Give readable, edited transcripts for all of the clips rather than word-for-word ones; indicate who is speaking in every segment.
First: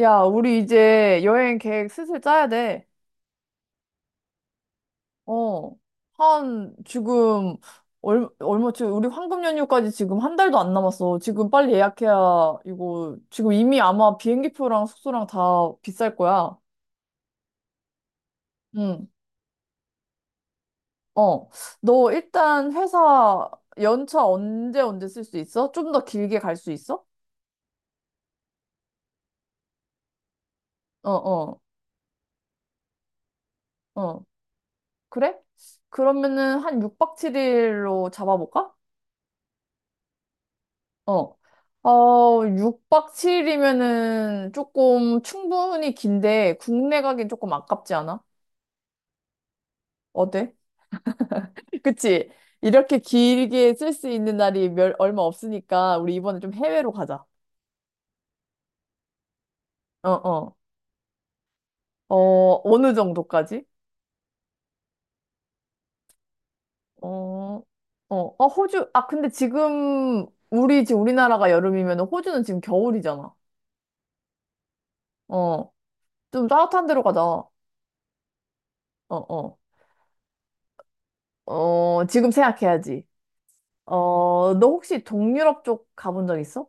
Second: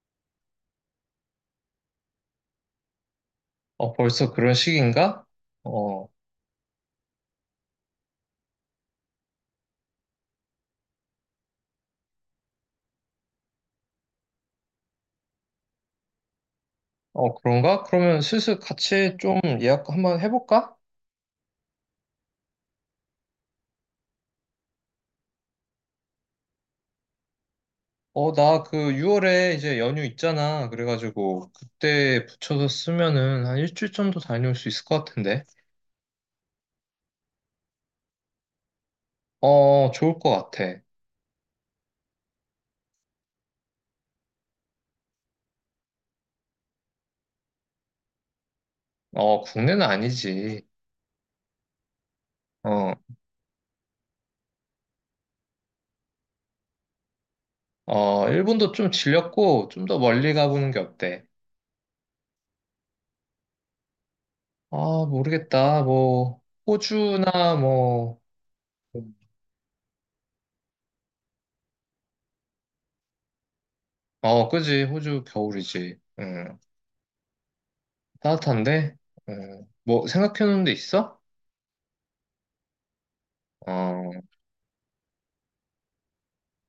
Speaker 1: 야, 우리 이제 여행 계획 슬슬 짜야 돼.
Speaker 2: 어, 벌써 그런 시기인가?
Speaker 1: 어.
Speaker 2: 어,
Speaker 1: 한, 지금, 얼마, 지금 우리 황금 연휴까지 지금 한 달도 안 남았어. 지금 빨리 예약해야, 이거, 지금 이미 아마 비행기표랑 숙소랑 다 비쌀 거야.
Speaker 2: 어, 그런가? 그러면 슬슬
Speaker 1: 응.
Speaker 2: 같이 좀 예약 한번 해볼까?
Speaker 1: 어. 너 일단 회사 연차 언제 언제 쓸 수 있어? 좀 더 길게 갈 수 있어?
Speaker 2: 어, 나 그 6월에 이제 연휴 있잖아.
Speaker 1: 어,
Speaker 2: 그래가지고
Speaker 1: 어,
Speaker 2: 그때 붙여서 쓰면은 한 일주일
Speaker 1: 어.
Speaker 2: 정도 다녀올 수 있을 것
Speaker 1: 그래?
Speaker 2: 같은데.
Speaker 1: 그러면은 한 6박 7일로 잡아볼까?
Speaker 2: 어, 좋을 것 같아.
Speaker 1: 어. 어, 6박 7일이면은 조금 충분히 긴데 국내 가긴 조금 아깝지 않아?
Speaker 2: 어, 국내는
Speaker 1: 어때?
Speaker 2: 아니지.
Speaker 1: 그치?
Speaker 2: 어,
Speaker 1: 이렇게 길게 쓸 수 있는 날이 얼마 없으니까 우리 이번에 좀 해외로 가자.
Speaker 2: 어, 일본도 좀 질렸고 좀 더
Speaker 1: 어,
Speaker 2: 멀리
Speaker 1: 어.
Speaker 2: 가보는 게 어때?
Speaker 1: 어, 어느 정도까지?
Speaker 2: 아, 모르겠다. 뭐, 호주나
Speaker 1: 어, 어,
Speaker 2: 뭐,
Speaker 1: 어, 호주. 아, 근데 지금 우리나라가 여름이면 호주는 지금 겨울이잖아.
Speaker 2: 어, 그지. 호주
Speaker 1: 어.
Speaker 2: 겨울이지.
Speaker 1: 좀
Speaker 2: 응.
Speaker 1: 따뜻한 데로 가자. 어,
Speaker 2: 따뜻한데?
Speaker 1: 어.
Speaker 2: 뭐 생각해놓은 데 있어?
Speaker 1: 어, 지금 생각해야지.
Speaker 2: 어,
Speaker 1: 어, 너 혹시 동유럽 쪽 가본 적 있어?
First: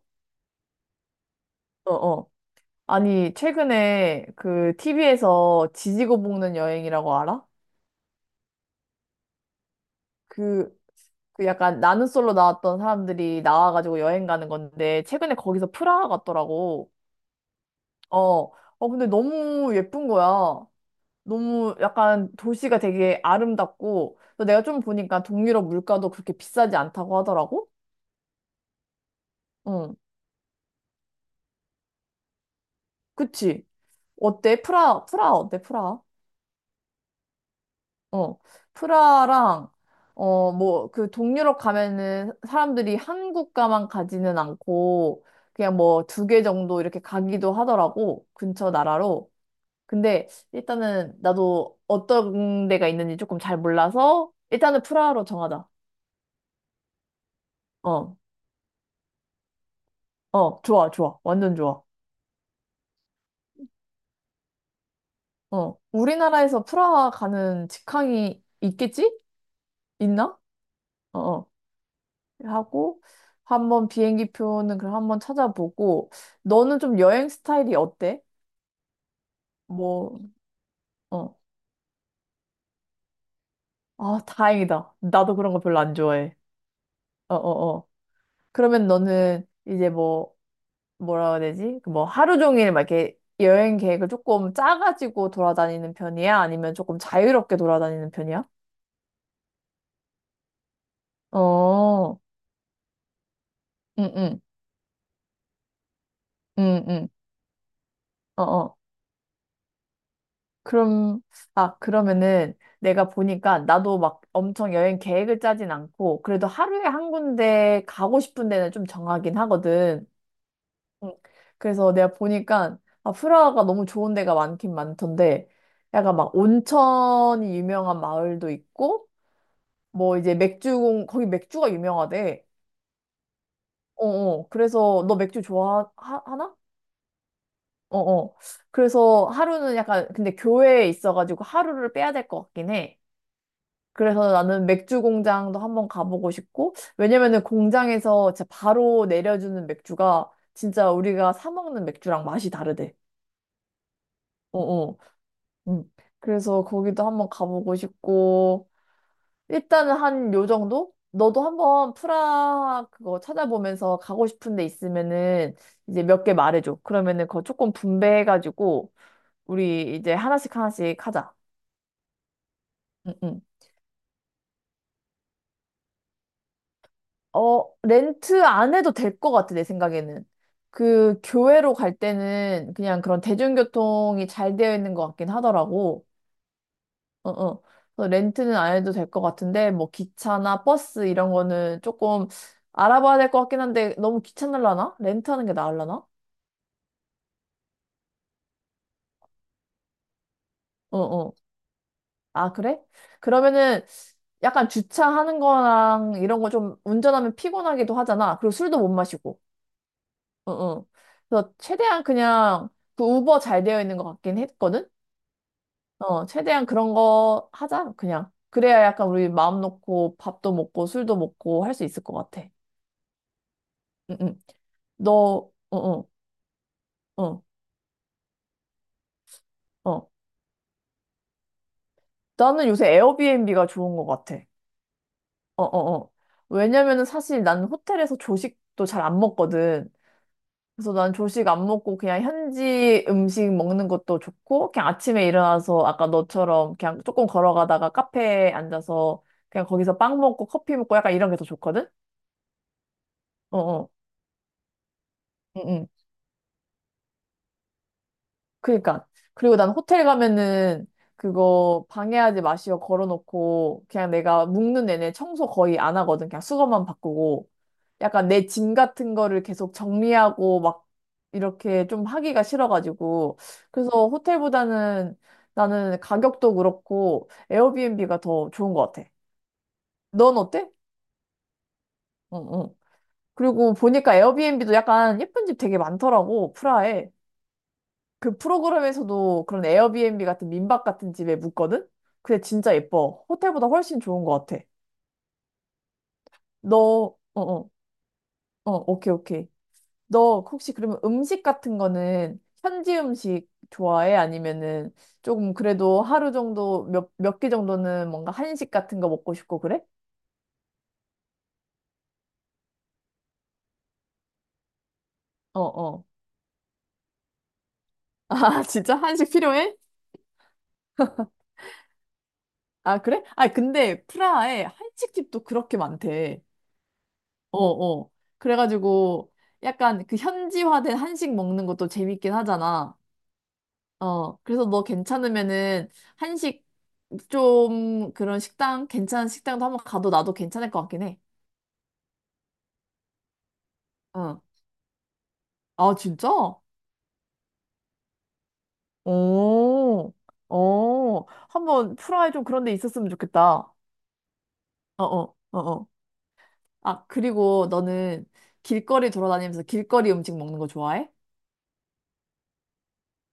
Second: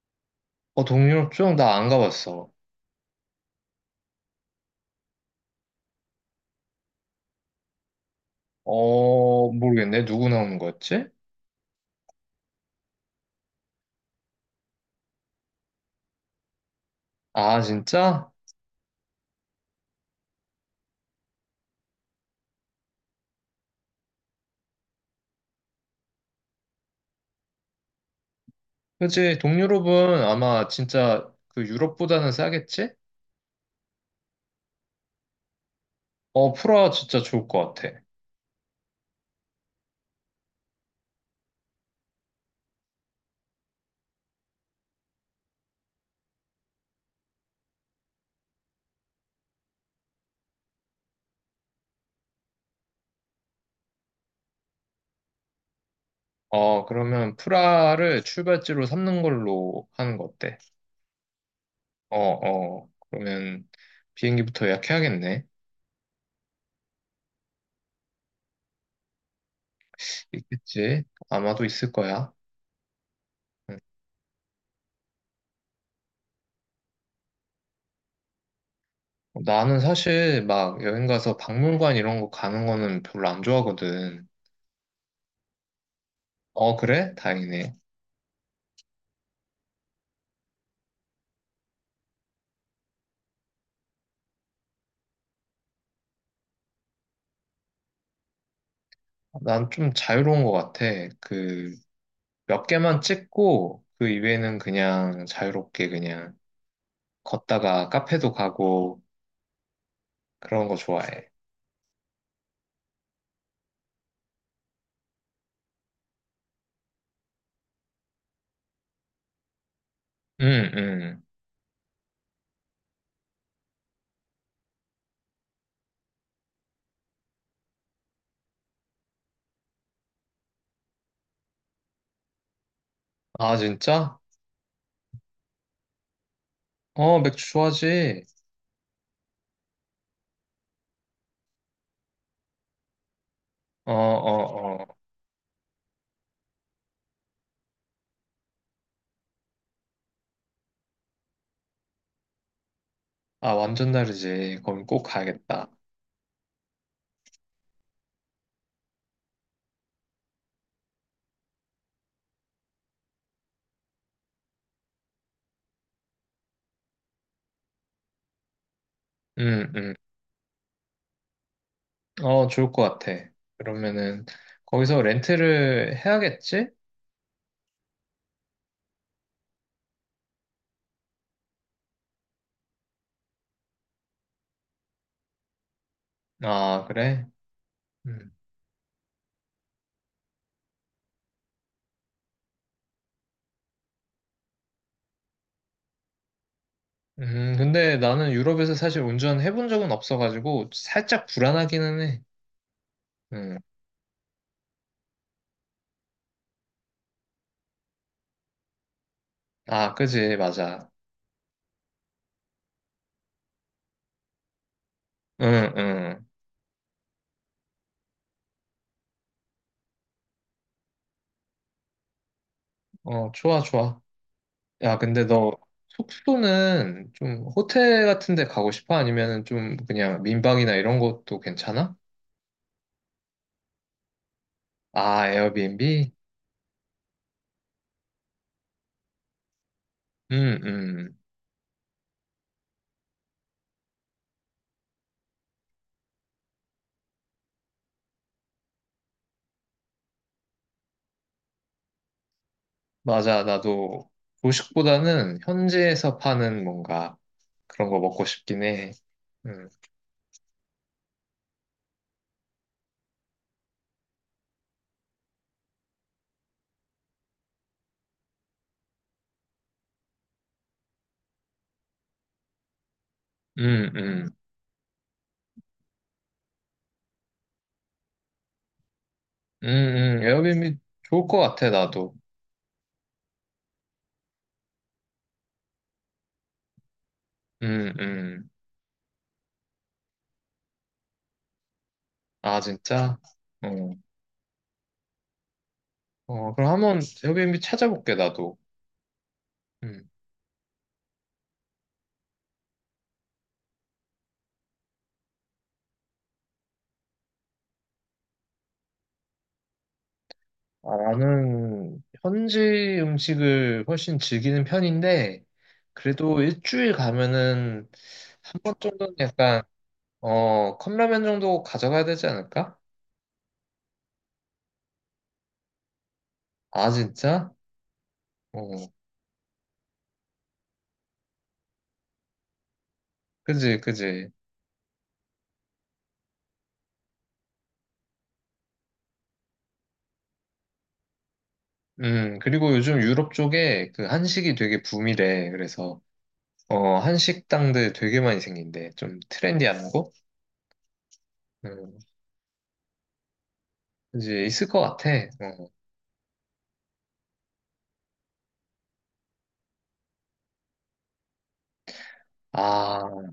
Speaker 2: 어 동유럽 쪽? 나 안
Speaker 1: 어, 어.
Speaker 2: 가봤어.
Speaker 1: 아니, 최근에 그 TV에서 지지고 볶는 여행이라고 알아?
Speaker 2: 어, 모르겠네. 누구 나오는
Speaker 1: 그,
Speaker 2: 거였지?
Speaker 1: 그 약간 나는 솔로 나왔던 사람들이 나와가지고 여행 가는 건데, 최근에 거기서 프라하 갔더라고.
Speaker 2: 아, 진짜?
Speaker 1: 어, 어, 근데 너무 예쁜 거야. 너무 약간 도시가 되게 아름답고, 또 내가 좀 보니까 동유럽 물가도 그렇게 비싸지 않다고 하더라고?
Speaker 2: 그치.
Speaker 1: 응,
Speaker 2: 동유럽은 아마 진짜 그 유럽보다는 싸겠지?
Speaker 1: 그치. 어때? 프라하 어때? 프라하?
Speaker 2: 어, 프라 진짜 좋을 것 같아.
Speaker 1: 어, 프라랑, 어, 뭐, 그 동유럽 가면은 사람들이 한국가만 가지는 않고, 그냥 뭐 두 개 정도 이렇게 가기도 하더라고, 근처 나라로. 근데 일단은 나도 어떤 데가 있는지 조금 잘 몰라서, 일단은 프라하로 정하자.
Speaker 2: 어, 그러면
Speaker 1: 어,
Speaker 2: 프라를 출발지로 삼는 걸로 하는 거 어때?
Speaker 1: 어, 좋아, 좋아. 완전 좋아.
Speaker 2: 어, 어. 그러면 비행기부터 예약해야겠네.
Speaker 1: 어, 우리나라에서 프라하 가는 직항이 있겠지? 있나?
Speaker 2: 있겠지?
Speaker 1: 어, 어.
Speaker 2: 아마도 있을 거야.
Speaker 1: 하고
Speaker 2: 응.
Speaker 1: 한번 비행기 표는 그럼 한번 찾아보고 너는 좀 여행 스타일이 어때?
Speaker 2: 나는
Speaker 1: 뭐,
Speaker 2: 사실 막 여행
Speaker 1: 어.
Speaker 2: 가서 박물관 이런 거 가는 거는 별로 안
Speaker 1: 아,
Speaker 2: 좋아하거든.
Speaker 1: 다행이다. 나도 그런 거 별로 안 좋아해.
Speaker 2: 어, 그래?
Speaker 1: 어, 어,
Speaker 2: 다행이네.
Speaker 1: 어. 그러면 너는 이제 뭐라 해야 되지? 그뭐 하루 종일 막 이렇게 여행 계획을 조금 짜가지고 돌아다니는 편이야? 아니면 조금 자유롭게 돌아다니는 편이야?
Speaker 2: 난 좀 자유로운 것 같아. 그
Speaker 1: 어,
Speaker 2: 몇 개만 찍고 그
Speaker 1: 응, 응,
Speaker 2: 이외에는 그냥 자유롭게 그냥
Speaker 1: 응, 응.
Speaker 2: 걷다가 카페도
Speaker 1: 어어
Speaker 2: 가고 그런 거
Speaker 1: 그럼,
Speaker 2: 좋아해.
Speaker 1: 아, 그러면은 내가 보니까 나도 막 엄청 여행 계획을 짜진 않고 그래도 하루에 한 군데 가고 싶은 데는 좀 정하긴 하거든.
Speaker 2: 응,
Speaker 1: 응.
Speaker 2: 응.
Speaker 1: 그래서 내가 보니까 아, 프라하가 너무 좋은 데가 많긴 많던데 약간 막 온천이 유명한 마을도 있고 뭐 이제 거기 맥주가 유명하대.
Speaker 2: 아, 진짜?
Speaker 1: 어어. 그래서 너 맥주 좋아하나?
Speaker 2: 어, 맥주 좋아하지?
Speaker 1: 어어. 그래서 하루는 약간 근데 교회에 있어가지고 하루를 빼야 될 것 같긴 해.
Speaker 2: 어,
Speaker 1: 그래서 나는
Speaker 2: 어,
Speaker 1: 맥주
Speaker 2: 어.
Speaker 1: 공장도 한번 가보고 싶고, 왜냐면은 공장에서 진짜 바로 내려주는 맥주가 진짜 우리가 사 먹는 맥주랑 맛이 다르대.
Speaker 2: 아, 완전
Speaker 1: 어,
Speaker 2: 다르지. 거기
Speaker 1: 어.
Speaker 2: 꼭 가야겠다.
Speaker 1: 음. 그래서 거기도 한번 가보고 싶고, 일단은 한 요 정도? 너도 한번 프라 그거 찾아보면서 가고 싶은 데 있으면은 이제 몇 개 말해줘. 그러면은 그거 조금 분배해가지고,
Speaker 2: 응, 응.
Speaker 1: 우리 이제 하나씩 하나씩 하자.
Speaker 2: 어, 좋을 것
Speaker 1: 응,
Speaker 2: 같아.
Speaker 1: 응.
Speaker 2: 그러면은 거기서 렌트를 해야겠지?
Speaker 1: 어, 렌트 안 해도 될 것 같아, 내 생각에는. 그 교회로 갈 때는 그냥 그런 대중교통이 잘 되어 있는 것 같긴 하더라고.
Speaker 2: 아, 그래?
Speaker 1: 어, 어. 그래서
Speaker 2: 음.
Speaker 1: 렌트는 안 해도 될 것 같은데, 뭐 기차나 버스 이런 거는 조금 알아봐야 될 것 같긴 한데, 너무 귀찮을라나? 렌트하는 게 나을라나?
Speaker 2: 근데 나는 유럽에서 사실 운전해본 적은 없어가지고
Speaker 1: 어,
Speaker 2: 살짝
Speaker 1: 어.
Speaker 2: 불안하기는 해.
Speaker 1: 아, 그래?
Speaker 2: 음.
Speaker 1: 그러면은 약간 주차하는 거랑 이런 거 좀 운전하면 피곤하기도 하잖아. 그리고 술도 못 마시고.
Speaker 2: 아, 그지,
Speaker 1: 어, 어.
Speaker 2: 맞아.
Speaker 1: 그래서 최대한 그냥 그 우버 잘 되어 있는 것 같긴 했거든?
Speaker 2: 응,
Speaker 1: 어,
Speaker 2: 응.
Speaker 1: 최대한 그런 거 하자, 그냥. 그래야 약간 우리 마음 놓고 밥도 먹고 술도 먹고 할 수 있을 것 같아.
Speaker 2: 어, 좋아, 좋아.
Speaker 1: 응, 응.
Speaker 2: 야, 근데 너
Speaker 1: 어, 어,
Speaker 2: 숙소는
Speaker 1: 어,
Speaker 2: 좀 호텔 같은 데 가고 싶어? 아니면은 좀
Speaker 1: 어.
Speaker 2: 그냥 민방이나 이런 것도 괜찮아?
Speaker 1: 나는 요새 에어비앤비가 좋은 것 같아.
Speaker 2: 아,
Speaker 1: 어, 어, 어.
Speaker 2: 에어비앤비?
Speaker 1: 왜냐면은 사실 난 호텔에서 조식도 잘 안 먹거든.
Speaker 2: 음,
Speaker 1: 그래서 난
Speaker 2: 음.
Speaker 1: 조식 안 먹고 그냥 현지 음식 먹는 것도 좋고, 그냥 아침에 일어나서 아까 너처럼 그냥 조금 걸어가다가 카페에 앉아서 그냥 거기서 빵 먹고 커피 먹고 약간 이런 게 더 좋거든?
Speaker 2: 맞아.
Speaker 1: 어어.
Speaker 2: 나도 도식보다는
Speaker 1: 응응.
Speaker 2: 현지에서 파는 뭔가 그런 거 먹고 싶긴 해.
Speaker 1: 그니까. 그리고 난
Speaker 2: 음,
Speaker 1: 호텔 가면은 그거 방해하지 마시오 걸어놓고 그냥 내가 묵는 내내 청소 거의 안 하거든. 그냥 수건만 바꾸고 약간 내 짐 같은 거를 계속 정리하고 막 이렇게 좀 하기가 싫어가지고
Speaker 2: 음,
Speaker 1: 그래서
Speaker 2: 음.
Speaker 1: 호텔보다는 나는 가격도 그렇고 에어비앤비가 더 좋은 것 같아. 넌 어때?
Speaker 2: 에어비앤비 좋을 것 같아, 나도.
Speaker 1: 응, 응. 그리고 보니까 에어비앤비도 약간 예쁜 집 되게 많더라고, 프라하에.
Speaker 2: 음,
Speaker 1: 그
Speaker 2: 음.
Speaker 1: 프로그램에서도 그런 에어비앤비 같은 민박 같은 집에 묵거든? 근데
Speaker 2: 아,
Speaker 1: 진짜
Speaker 2: 진짜?
Speaker 1: 예뻐. 호텔보다
Speaker 2: 어.
Speaker 1: 훨씬 좋은 것 같아.
Speaker 2: 어, 그럼 한번
Speaker 1: 어,
Speaker 2: 에어비앤비
Speaker 1: 어,
Speaker 2: 찾아볼게, 나도.
Speaker 1: 어, 오케이, 오케이.
Speaker 2: 음.
Speaker 1: 너 혹시 그러면 음식 같은 거는 현지 음식 좋아해? 아니면은 조금 그래도 하루 정도 몇 개 정도는 뭔가 한식 같은 거 먹고 싶고 그래?
Speaker 2: 아, 나는 현지 음식을 훨씬 즐기는 편인데,
Speaker 1: 어, 어.
Speaker 2: 그래도 일주일 가면은
Speaker 1: 아,
Speaker 2: 한 번
Speaker 1: 진짜
Speaker 2: 정도는
Speaker 1: 한식
Speaker 2: 약간,
Speaker 1: 필요해?
Speaker 2: 어, 컵라면 정도 가져가야 되지 않을까?
Speaker 1: 아, 그래? 아, 근데 프라하에 한식집도 그렇게 많대.
Speaker 2: 아, 진짜?
Speaker 1: 어, 어.
Speaker 2: 어,
Speaker 1: 그래가지고 약간 그 현지화된 한식 먹는 것도 재밌긴 하잖아.
Speaker 2: 그지, 그지.
Speaker 1: 어, 그래서 너 괜찮으면은 한식 좀 그런 식당, 괜찮은 식당도 한번 가도 나도 괜찮을 것 같긴 해.
Speaker 2: 그리고 요즘 유럽 쪽에 그
Speaker 1: 응.
Speaker 2: 한식이 되게 붐이래,
Speaker 1: 아,
Speaker 2: 그래서.
Speaker 1: 진짜?
Speaker 2: 어, 한식당들 되게 많이 생긴데, 좀 트렌디한 곳?
Speaker 1: 오, 오, 한번
Speaker 2: 음,
Speaker 1: 프라이 좀 그런 데 있었으면 좋겠다.
Speaker 2: 이제 있을 것
Speaker 1: 어,
Speaker 2: 같아.
Speaker 1: 어, 어,
Speaker 2: 어.
Speaker 1: 어. 아, 그리고 너는 길거리 돌아다니면서 길거리 음식 먹는 거 좋아해?
Speaker 2: 아,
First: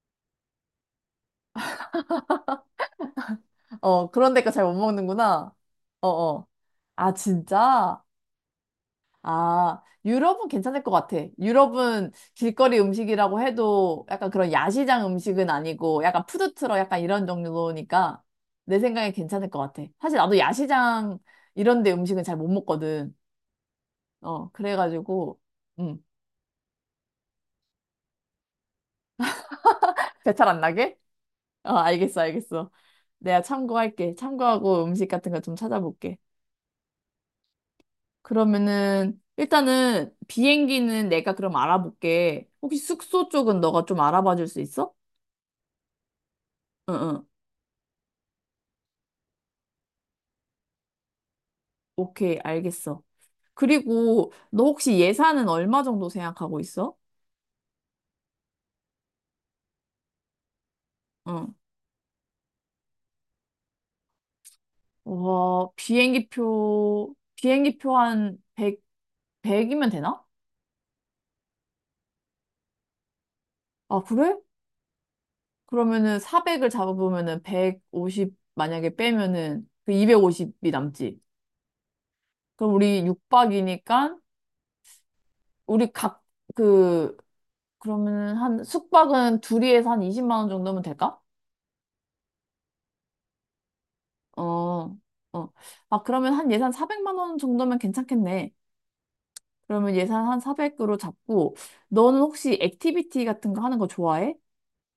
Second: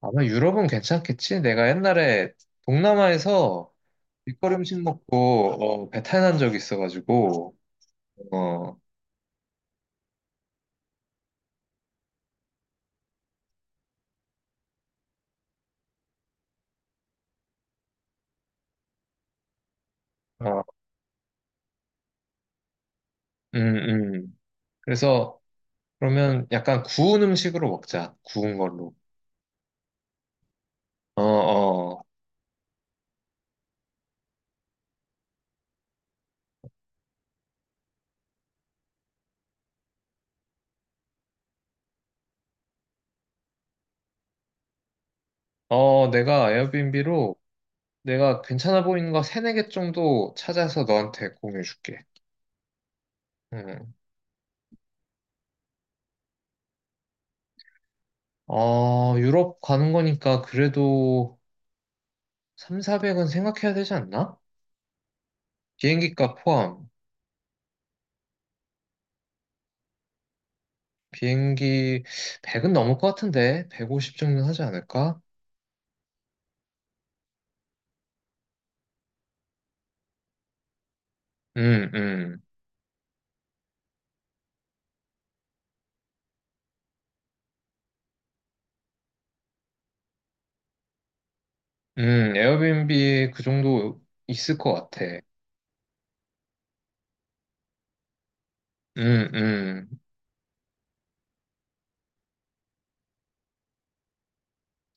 Speaker 2: 아마 유럽은 괜찮겠지? 내가 옛날에 동남아에서
Speaker 1: 어, 그런 데가
Speaker 2: 길거리
Speaker 1: 잘 못
Speaker 2: 음식
Speaker 1: 먹는구나.
Speaker 2: 먹고, 어,
Speaker 1: 어,
Speaker 2: 배탈 난
Speaker 1: 어.
Speaker 2: 적이
Speaker 1: 아,
Speaker 2: 있어가지고,
Speaker 1: 진짜?
Speaker 2: 어, 어,
Speaker 1: 아, 유럽은 괜찮을 것 같아. 유럽은 길거리 음식이라고 해도 약간 그런 야시장 음식은 아니고 약간 푸드트럭 약간 이런 종류니까 내 생각에 괜찮을 것 같아. 사실 나도 야시장 이런 데 음식은 잘 못 먹거든.
Speaker 2: 음, 음.
Speaker 1: 어, 그래가지고,
Speaker 2: 그래서,
Speaker 1: 음,
Speaker 2: 그러면 약간 구운 음식으로 먹자. 구운 걸로.
Speaker 1: 배탈 안 나게?
Speaker 2: 어,
Speaker 1: 어,
Speaker 2: 어.
Speaker 1: 알겠어, 알겠어. 내가 참고할게. 참고하고 음식 같은 거 좀 찾아볼게. 그러면은, 일단은 비행기는 내가 그럼 알아볼게. 혹시 숙소 쪽은 너가 좀 알아봐 줄 수 있어?
Speaker 2: 어, 내가
Speaker 1: 응, 응.
Speaker 2: 에어비앤비로 내가 괜찮아 보이는 거 세네 개 정도 찾아서 너한테 공유해 줄게.
Speaker 1: 오케이, 알겠어. 그리고 너 혹시 예산은 얼마 정도 생각하고 있어?
Speaker 2: 어, 유럽 가는 거니까 그래도
Speaker 1: 응.
Speaker 2: 3, 400은 생각해야 되지 않나?
Speaker 1: 와,
Speaker 2: 비행기 값 포함.
Speaker 1: 비행기표, 비행기표 한 100, 이면 되나?
Speaker 2: 비행기 100은 넘을 것 같은데
Speaker 1: 아,
Speaker 2: 150
Speaker 1: 그래?
Speaker 2: 정도는 하지 않을까?
Speaker 1: 그러면은 400을 잡아보면은 150 만약에 빼면은 그 250이 남지.
Speaker 2: 음, 음.
Speaker 1: 그럼 우리 육박이니까 우리 각 그 그러면은 한 숙박은 둘이에서 한 20만 원 정도면 될까?
Speaker 2: 에어비앤비 그 정도 있을 것
Speaker 1: 어.
Speaker 2: 같아.
Speaker 1: 어. 아, 그러면 한 예산 400만 원 정도면 괜찮겠네.
Speaker 2: 음, 음.
Speaker 1: 그러면 예산 한 400으로 잡고, 너는 혹시 액티비티 같은 거 하는 거 좋아해?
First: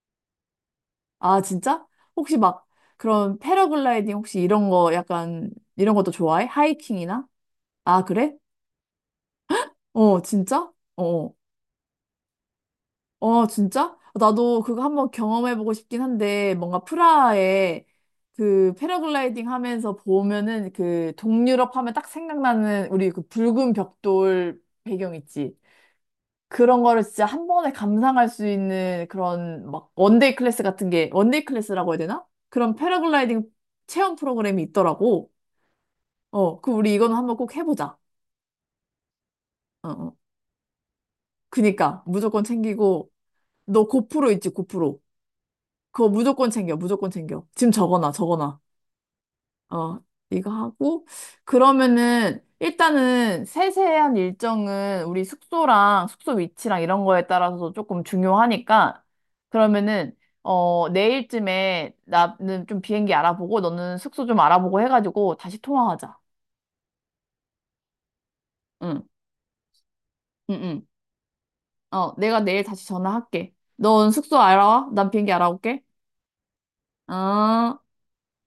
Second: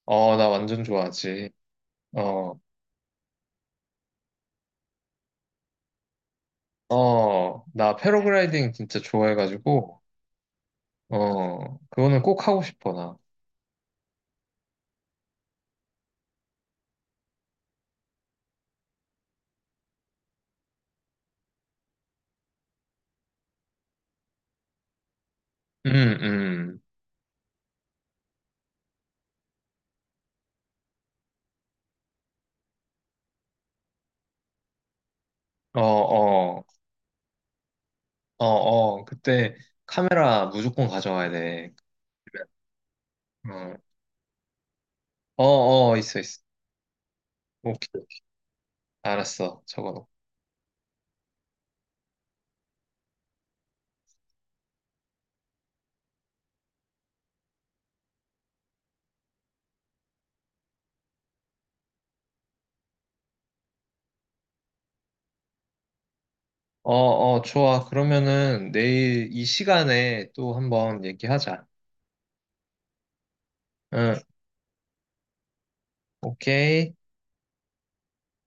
Speaker 2: 어, 나 완전
Speaker 1: 아,
Speaker 2: 좋아하지.
Speaker 1: 진짜? 혹시
Speaker 2: 어,
Speaker 1: 막 그런 패러글라이딩 혹시 이런 거 약간 이런 것도 좋아해? 하이킹이나?
Speaker 2: 어, 나
Speaker 1: 아, 그래?
Speaker 2: 패러글라이딩 진짜 좋아해가지고,
Speaker 1: 어, 진짜? 어.
Speaker 2: 어, 그거는 꼭 하고 싶어, 나.
Speaker 1: 어, 어, 진짜? 나도 그거 한번 경험해보고 싶긴 한데, 뭔가 프라하에 그 패러글라이딩 하면서 보면은 그 동유럽 하면 딱 생각나는 우리 그 붉은 벽돌 배경 있지?
Speaker 2: 음, 음.
Speaker 1: 그런 거를 진짜 한 번에 감상할 수 있는 그런 막 원데이 클래스 같은 게 원데이 클래스라고 해야 되나? 그런 패러글라이딩 체험 프로그램이 있더라고.
Speaker 2: 어,
Speaker 1: 어,
Speaker 2: 어.
Speaker 1: 그 우리 이거는 한번 꼭 해보자.
Speaker 2: 어, 어, 그때
Speaker 1: 어, 어.
Speaker 2: 카메라 무조건 가져와야 돼.
Speaker 1: 그니까 무조건 챙기고
Speaker 2: 그러면,
Speaker 1: 너 고프로 있지 고프로.
Speaker 2: 어, 어, 어,
Speaker 1: 그거
Speaker 2: 있어, 있어.
Speaker 1: 무조건 챙겨 무조건 챙겨. 지금
Speaker 2: 오케이, 오케이.
Speaker 1: 적어놔 적어놔.
Speaker 2: 알았어,
Speaker 1: 어,
Speaker 2: 적어놓고.
Speaker 1: 이거 하고, 그러면은, 일단은 세세한 일정은 우리 숙소랑 숙소 위치랑 이런 거에 따라서 조금 중요하니까, 그러면은, 어, 내일쯤에 나는 좀 비행기 알아보고, 너는 숙소 좀 알아보고 해가지고 다시 통화하자.
Speaker 2: 어, 어, 좋아. 그러면은
Speaker 1: 응,
Speaker 2: 내일 이 시간에 또
Speaker 1: 응, 응.
Speaker 2: 한번 얘기하자.
Speaker 1: 어, 내가 내일 다시 전화할게. 넌
Speaker 2: 응,
Speaker 1: 숙소 알아와? 난 비행기 알아올게.
Speaker 2: 오케이.
Speaker 1: 어.